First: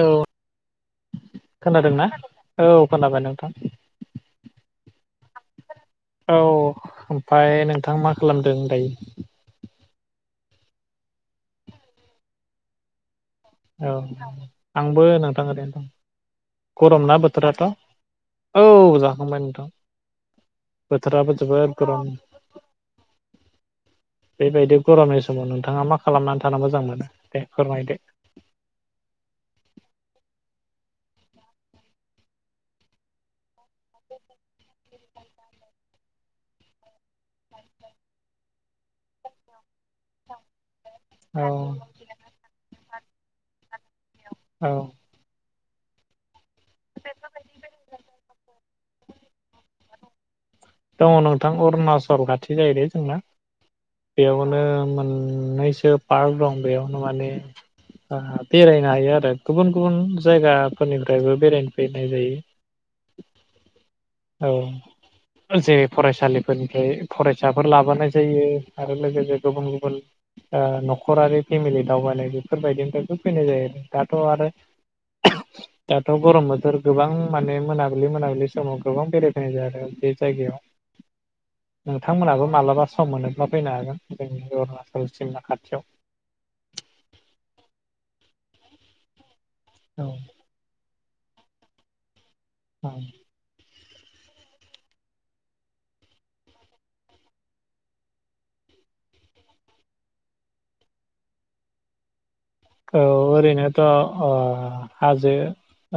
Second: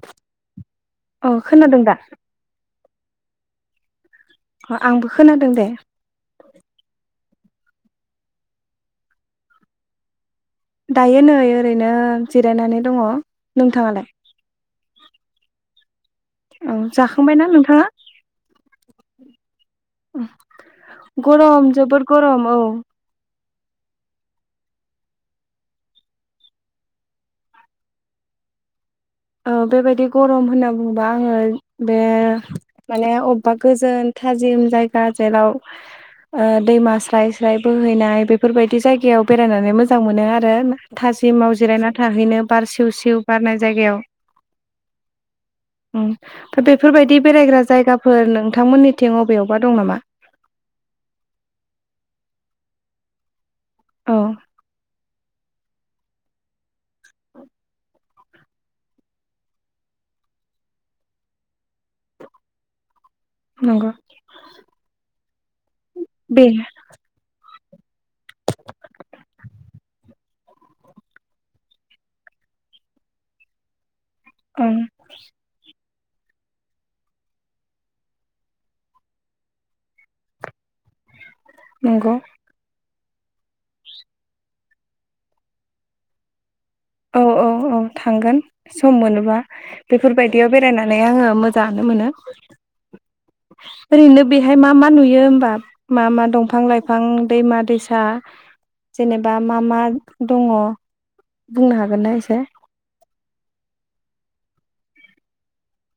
औ औ खोनादों दा खोनादोंना औ खोनाबाय नोंथां आंबो खोनादों दे औ ओमफ्राय नोंथां मा खालामदों दायो दायो नै ओरैनो जिरायनानै दङ औ नोंथाङालाय आंबो नोंथां ओरैनो दं औ गरम ना जाखांबायना बोथोराथ' नोंथाङा औ जाखांबाय नोंथां बोथोराबो जोबोद गरम बेबायदि गरमनि समाव नोंथाङा मा खालामनानै थानो मोजां मोनो दे फोरमायदो ओ बेबायदि गरम होनना बुङोबा आङो बे माने अबेबा गोजोन थाजिम जायगा जेराव ओ दैमा स्राय स्राय बोहैनाय बेफोरबायदि जायगायाव बेरायनानै मो जां मोनो आरो थाजिम औ माव जिरायना थाहैनो बार सिउ सिउ बारनाय जायगायाव औ उम बेफोरबायदि बेरायग्रा जायगाफोर नोंथांमोननिथिं अबेयावबा दं नामा दङ नोंथां अरुणाचल खाथि जायो दे जोंना औ बेयावनो मोन नैसो पार्क दं बेयावनो माने ओ बेरायनो ओ हायो आरो गुबुन गुबुन जायगाफोरनिफ्रायबो बेरायनो फैनाय जायो नंग औ जेरै फरायसालिफोरनिफ्राय फरायसा साफोर लाबोनानाय जायो आरो लोगोसे गुबुन गुबुन ओ न'खरारि फेमिलि दावबायनाय बेफोरबायदिनिफ्रायबो फैनाय जायो आरो दाथ' आरो ओं दाथ' गरम बोथोर गोबां माने मोनाबिलि मोनाबिलि समाव गोबां बेरायफैनाय जायो आरो बे जायगायाव नंगौ नोंथांमोनाबो मालाबा सम मोनोब्ला फैनो हागोन जोंनि अरुणचल सिमना खाथियाव औ औ औ थांगोन सम मोनोबा औ बेफोर बायदियाव बेरायनानै [unintelligible] आङो मोजाङानो मोनो औ ओरैनो बेहाय मा मा नुयो होनबा मा मा दंफां लाइफां दैमा दैसा जेनेबा मा मा दङ बुंनो हागोनना एसे औ ओरैनोथ'ओ हाजो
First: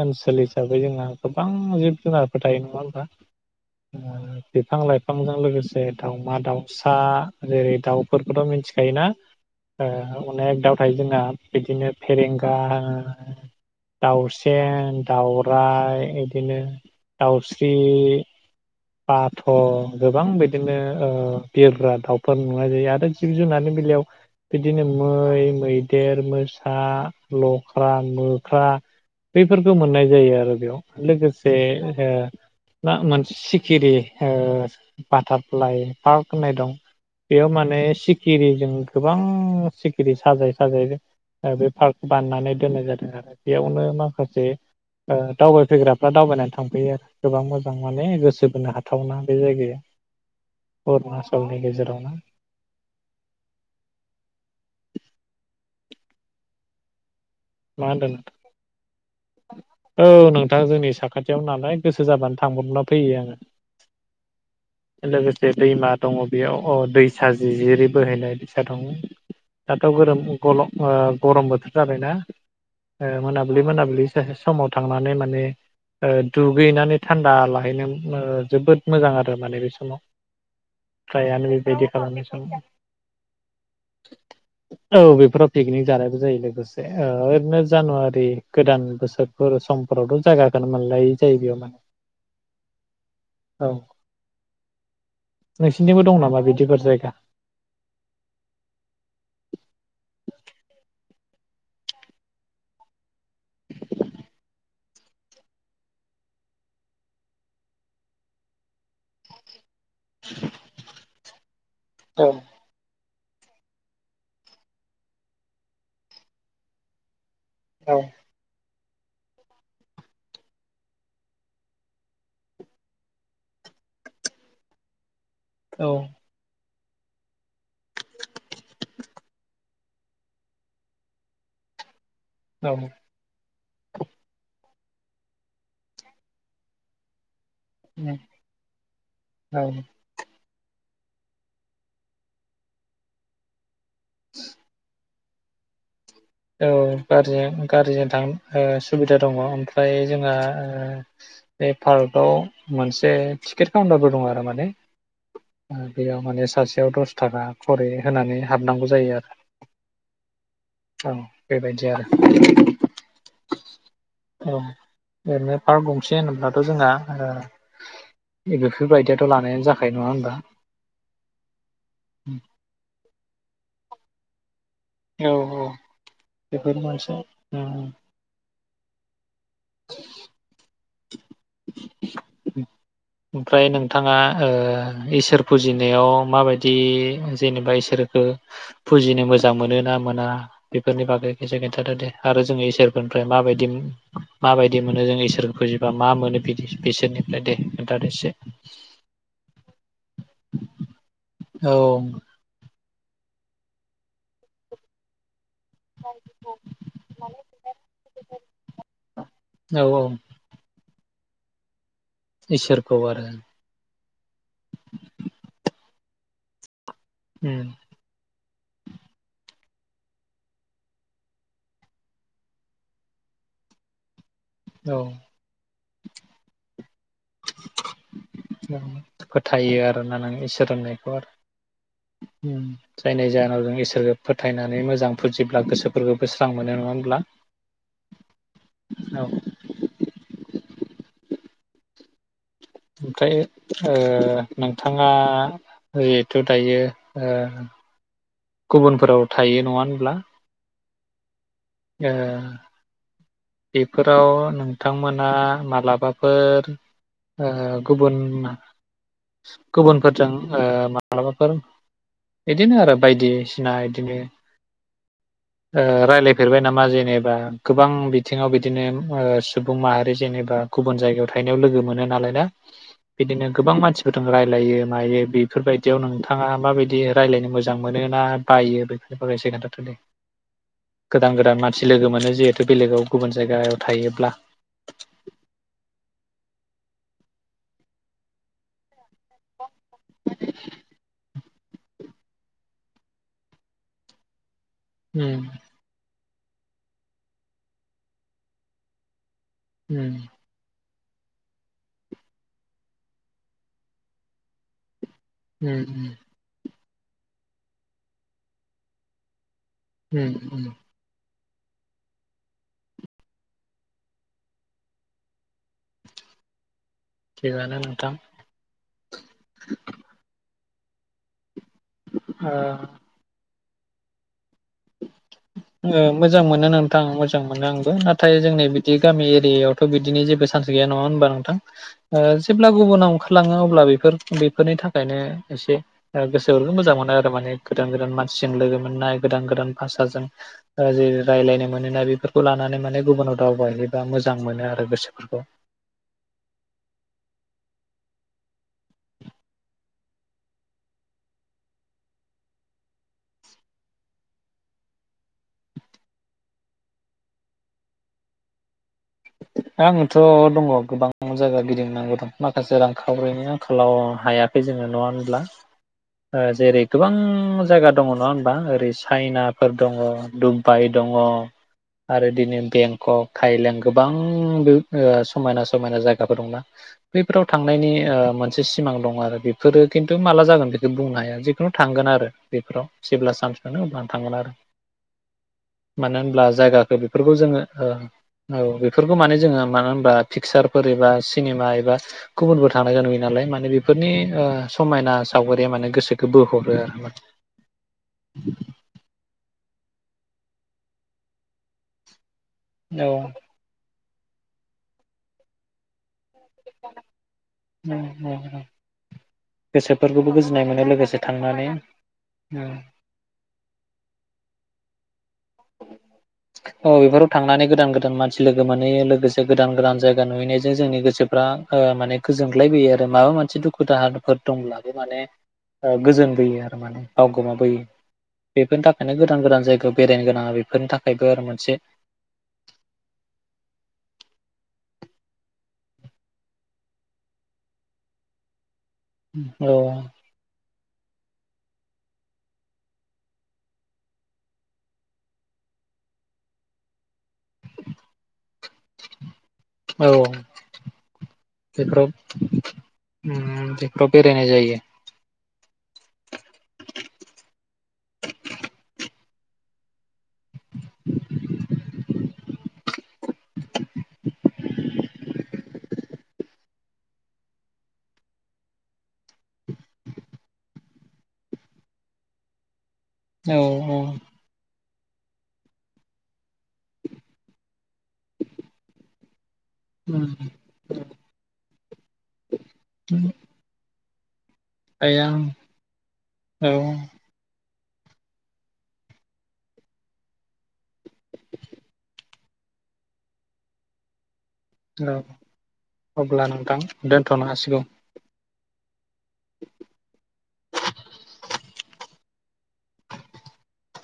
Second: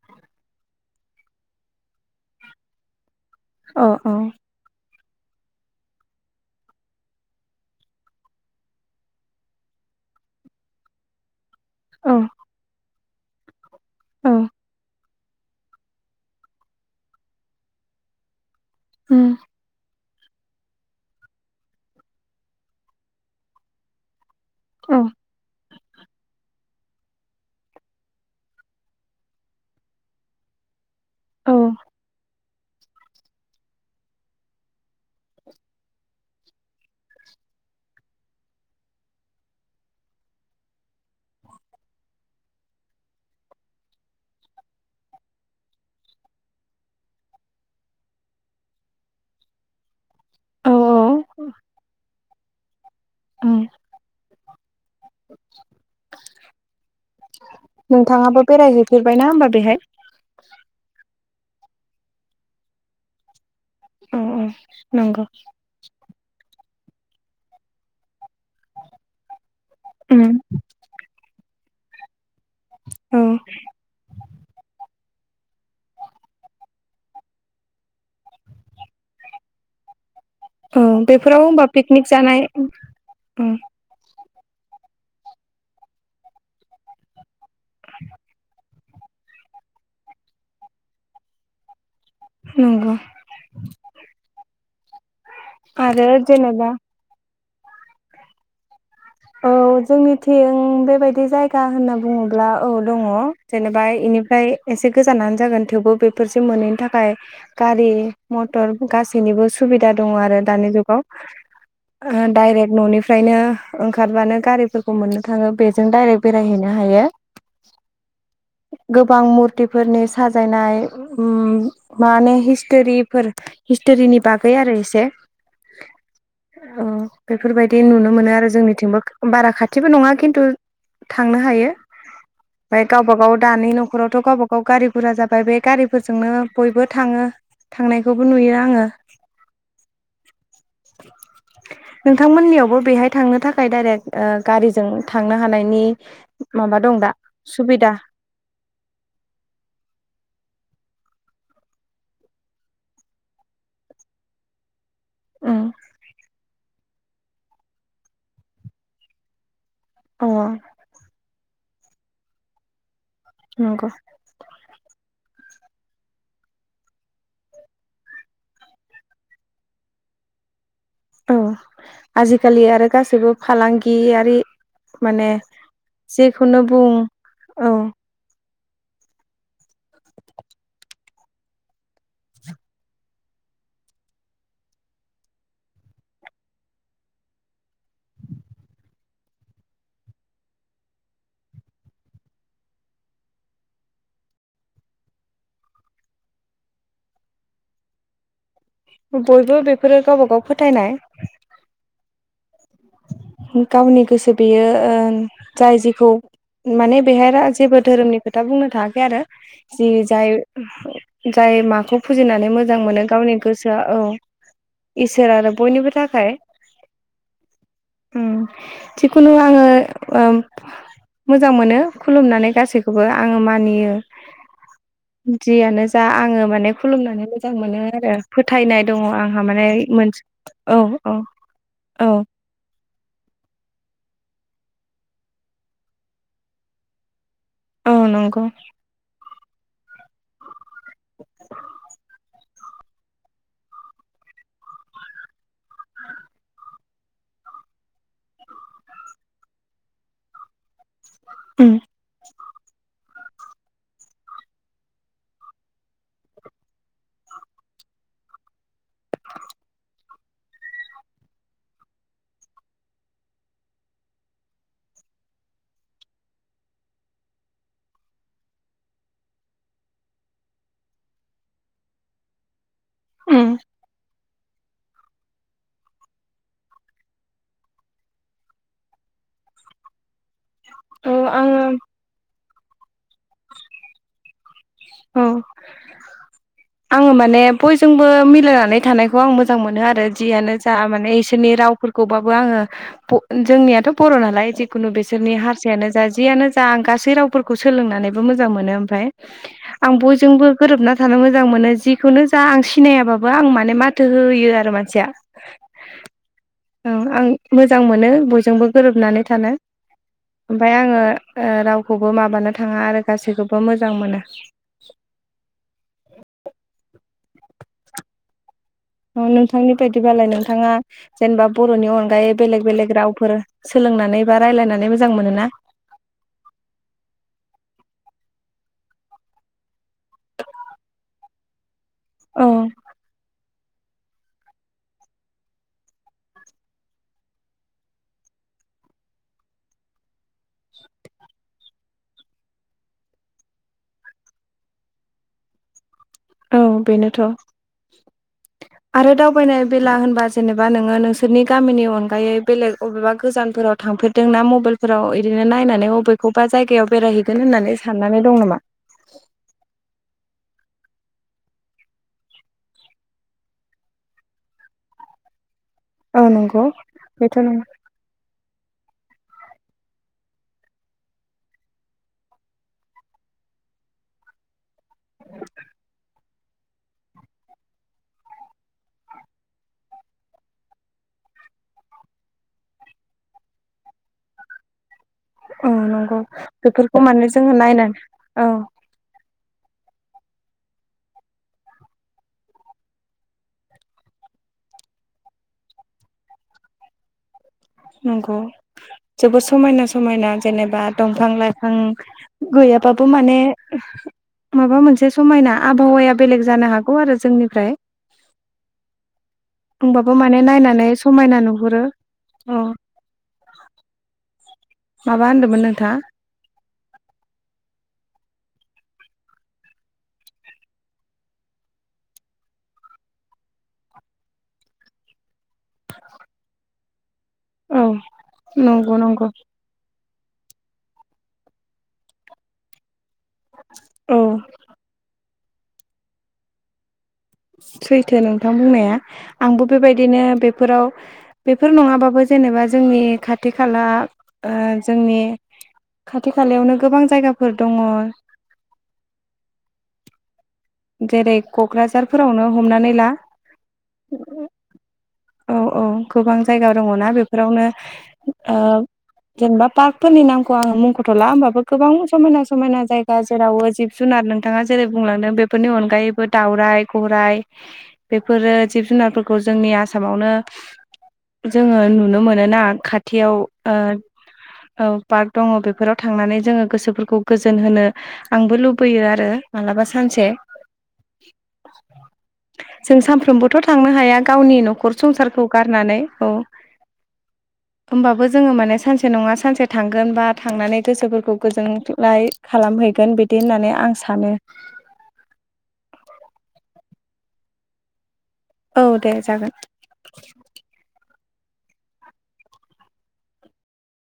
ओनसोल हिसाबै जोंहा गोबां जिब जुनारफोर थायो नङा होनोमबा अ अ बिफां लाइफां बिफांजों लोगोसे दाउमा दाउसा जेरै दाउफोरखौथ' मिथिखायोना ओ अनेख दाउ थायो जोंना बिदिनो औ फेरेंगा औ दाउसेेन दाउराय इदिनो दाउस्रि उम बाथ' गोबां बिदिनो ओ बिरग्रा दाउफोर नुनाय जायो आरो जिब जुनारनि बेलायाव बिदिनो औ मै मै देर मोसा लख्रा मोख्रा बैफोरखौ मोननाय जायो आरो बेयाव औ लोगोसे ओ ना मोनसे सिखिरि बाटारफ्लाइ पार्क होननाय दं बेयाव माने सिखिरिजों गोबां सिखिरि साजाय साजायै बे पार्क बाननानै दोननाय जादों आरो बेयावनो माखासे दावबायफैग्राफ्रा दावबायनानै थांफैयो आरो गोबां मोजां माने गोसो होनो हाथावना बे जायगाया औ अरूनाचलनि गेजेरावनो उम [unintelligible] मा होनदों नोंथां नोंथाङाबो बेरायहैफेरबाय ना होमबा बेहाय साखाथियावनो नालाय गोसो जाबानो थांब्रबना फैयो आङो अ औ नंगौ लोगोसे दैमा दङ बेयाव अ दै साजि जिरि बोहैनाय दैसा दङ दाथाव गरोम उम गरम गरम बोथोर जाबायना ओ औ मोनाब्लि मोनाब्लि सासे समाव थांनानै माने ओ दुगैनानै थान्दा लाहैनो जोबोद मोजां आरो माने बे समाव औ बेफोराव फ्रायानो होमबा बेबायदि पिकनिक खालामनाय सम जानाय औ बेफोराव पिकनिक जानायबो जायो लोगोसे ओ बिदिनो जानुवारि गोदान बोसोरफोर समफोरावथ' जायागाखोनो मोनलायै जायो बेयाव माने नंगौ औ नोंसिनिबो आरो दं नामा बिदि जेनेबा फोर जायगा औ जोंनिथिं बेबायदि जायगा होनना बुङोब्ला औ दङ जेनेबा इनिफ्राय एसे गोजानानो जागोन थेवबो बेफोरसो मोनैनि थाखाय गारि मटर गासैनिबो सुबिदा दङ आरो दानि जुगाव औ डाइरेक्ट न'नि फ्रायनो ओंखारबानो गारिफोरखौ मोननो थाङो बेजों दडाइरेक्ट बेरायहैनो हायो औ गोबां मुरतिफोरनि साजायनाय माने हिस्ट'रिफोर हिस्ट'रिनि बागै आरो एसे औ अ बेफोरबायदि नुनो मोनो आरो जोंनिथिंबो बारा खाथिबो नङा खिन्थु थांनो हायो औ ओमफ्राय गावबा गाव दानि नखरावथ' गावबा गाव गारि बुरजा जाबाय बे गारिफोरजोंनो बयबो थाङो थांनायखौबो नुयो आङो औ नोंथांमोननियावबो बेहाय थांनो थाखाय दडाइरेक्ट ओ गारिजों थांनो हानायनि औ माबा दं दा गारिजों सुबिदा गारिजों थां ओ सुबिदा दङ ओमफ्राय जोंहा ओ बे पार्काव मोनसे टिकेट काउन्टारबो दं आरो माने उम बेयाव माने सासे सासेयाव दस थाखा खुरै होनानै हाबनांगौ जायो आरो अ औ बेबायदि आरो नंगौ अ एरैनो पार्क गंसे होनोब्लाथ' जोंहा बेफोरबायदियाथ' लानायानो जाखायो नङा होनबा औ आजिखालि आरो गासैबो फालांगि आरो बे माने औ औ जेखौनो बेफोर बुं मोनसे औ [inaudible] ओमफ्राय नोंथाङा ओ इसोर फुजिनायाव माबायदि जेनेबा इसोरखो फुजिनो मोजां मोनो ना मोना बेफोरनि बागै खोनसे खोनथादो दे आरो जोङो इसोरफोरनिफ्राय माबायदि माबायदि मोनो जों इसोर फुजिबा मा मोनो बिदि बिसोरनिफ्राय दे खोनथा दो एसे बयबो बेफोरो गावबा गाव फोथायनाय औ गावनि गोसो बेयो ओ जाय जेखौ माने बेहाय जेबो धोरोमनि खोथा बुंनो थायाखै आरो औ जि औ जाय जाय माखौ फुजिनानै मोजां इसोरखौ मोनो आरो गावनि गोसोआ औ इसोर आरो बयनिबो थाखाय उम ओम जिखुनु आङो मोजां मोनो खुलुमनानै गासैखौबो आङो मानियो औ जियानो जा आङो माने खुलुमनानै मोजां मोनो आरो फोथायनाय दङ आंहा माने फोथायो मोन आरोना नों इसोर औ होननायखौ औ आरो औ जायनि जाहोनाव जों इसोरखौ फोथायनानै मोजां फुजिब्ला गोसोफोरखौबो स्रां मोनो नङा होनब्ला औ नंगौ [unintelligible] ओमफ्राय ओ नोंथाङा जिहेथु दायो ओ गुबुनफोराव थायो नङा होनब्ला उम ओ बेफोराव नोंथांमोना मालाबाफोर ओ गुबुन गुबुनफोरजों माब्लाबाफोर बिदिनो आरो बायदिसिना इदिनो रायलाय फेरबाय नामा जेनेबा गोबां बिथिङाव बिदिनो सुबुं माहारि जेनेबा गुबुन जायगायाव थाहैनायाव लोगो मोनो नालाय ना बिदिनो उम गोबां मानसिफोर थ रायजलायो मायो बेफोरबायदियाव नोंथाङा माबायदि रायजलायनो मोजां मोनो ना बायो बेफोरनि बायसै खोन्थाथ' दे औ गोदान गोदान आङो मानसि लोगो मोनो जेरे बेलेगाव गुबुन जायगायाव थायोब्ला अ आङो माने बयजोंबो मिलायनानै थानायखौ आं मोजां मोनो आरो जियानो जा माने नि रावफोरखौबाबो आङो जोंनियाथ' बर' नालाय खुनु बेसोरनि उम हारसायानो जे जा बियानो जा आं गासै रावफोरखौ सोलोंनानैबो मोजां मोनो ओमफाय आं उम बयजोंबो गोरोबना थानो मोजां मोनो जिखुननो जा आं सिनायाबाबो आं माने माथो होयो आरो मानसिया उम उम औ आं मोजां मोनो बयजोंबो गोरोबनानै थानो उम उम ओमफाय आङो ओ रावखौबो माबानो थाङा आरो गासैखौबो मोजां मोजां मोनो थिगानो नोंथां नोंथांनि बायदिबालाय नोंथाङा जेनबा बर'नि अनगायै ओ बेलेग बेलेग रावफोर सोलोंनानैबा ओ मोजां मोनो नोंथां मोजां मोनो आंबो ना नाथाय जोंनि बिदि गामि एरियायावथ' बिदिनि जेबो चान्स गैया नङा होनबा नोंथां औ जेब्ला गुबुनाव ओंखारलाङो अब्ला अब्ला बे बेफोरनि थाखायनो एसे गोसो मोजां मोनो आरो माने गोदान गोदान मानसिजों लोगो मोननाय गोदान गोदान गोदान भाषाजों जों रायज्लायनो मोनोना बेफोरखौ लानानै माने गुबुनाव दावबायायोबा मोजां मोनो आरो गोसोफोरखौ औ बेनोथ' आरो दावबायनाय बेला होनबा जेनेबा नोङो नोंसोरनि गामिनि अनगायै बेलेग अबेबा गोजानफोराव थांफेरदों ना मबाइलफोराव बिदिनो नायनानै बबेखौबा जायगायाव बेरायहैगोन होननानै साननानै दं नामा आङोथ' दङ गोबां जायगा गिदिंनांगौ द माखासे रांखावरिनि आंखालाव हायाखै जोङो नङा होनब्ला औ ओ नंगौ जेरै गोबां बेथ' नं जायगा दङ नङा होन बा ओरै चाइनाफोर दङ दुबबाई दङ आरो दिनो बेंकक थाइलें गोबां बै ओ समायना समायना जायगाफोर दंना बैफोराव थांनायनि ओ मोनसे सिमां दं आरो बेफोरो खिन्थु माला जागोन बेखौ बुंनो हाया जिखुनु थांगोन आरो बेफोराव जेब्ला सान्स मोनो अब्लानो थांगोन आरो औ मानो नंगौ होनब्ला जायगाखौ बेफोरखौ माने जोङो ओ नायना औ बेफोरखौ माने जोङो मानो होनबा पिकसारफोर एबा सिनेमा एबा गुबुनफोर थांनायखौ नुैयो नालाय माने बेफोरनि ओ समायना सावगारिया माने गोसोखौ बोहरो आरो मा नंगौ जोबोद समायना समायना जेनेबा दंफां लाइफां गैयाबाबो औ माने माबा मोनसे समायना आबहावाया बेलेग जानो हागौ आरो जोंनि अ अ अ होमबाबो गोसोफोरखौबो माने गोजोननाय मोनो नायनानै लोगोसे समायना थांनानै नुहुरो अ ओ माबा होनदोंमोन नोंथाङा औ बेफोराव थांनानै गोदान गोदान मानसि लोगो मोनै लोगोसे गोदान गोदान जायगा नुहैनायजों जोंनि गोसोफ्रा ओ माने गोजोनग्लायबोयो आरो माबा मोनसे दुखु दाहाफोर दंब्लाबो माने ओ गोजोनबोयो आरो माने बावगोमाबोयो औ बेफोरनि नंगौ थाखायनो नंगौ गोदान गोदान जायगायाव बेरायनो आंहा बेफोरनि थाखायबो आरो मोनसे औ सैथो नोंथां बुंनाया आंबो औ बेबायदिनो बेफोराव बेफोर नङाबाबो जेनेबा जोंनि खाथि खाला ओ जोंनि खाथि खालायावनो गोबां जायगा फोर दङ औ जेरै बेफोराव क'क्राझारफोरावनो हमनानै ला उम बेफोराव बेरायनाय जायो औ औ गोबां जायगा दङ ना बेफोरावनो ओ जेनेबा पार्क फोरनि नामखौ आङो मुंखथ'ला होमबाबो गोबां समायना समायना जाय गा जेरावबो जिब जुनार नों थाङा जेरै बुंलांदों बे फोरनि अनगायैबो दाउराइ गराइ बेफोरो जिब जुनारफोरखौ जोंनि आसामावनो जोङो नुनो मोनोना खा थियाव ओ औ औ औ पार्क दङ बेफोराव थांनानै जोङो गोसोफोरखौ गोजोन होनो आंबो लुबैयो आरो मालाबा सानसे उम जों सानफ्रोमबोथ' थां नो हाया गावनि न'खर ओमफ्राय आं संसारखौ गारनानै औ होमबाबो जोङो माने सानसे नङा सानसे थांगोन बा थांनानै गोसोफोरखौ गोजोनग्लाय खालामहैगोन बिदि होननानै आं सानो औ अब्ला नोंथां दोनथ'नो हासिगौ औ दे जागोन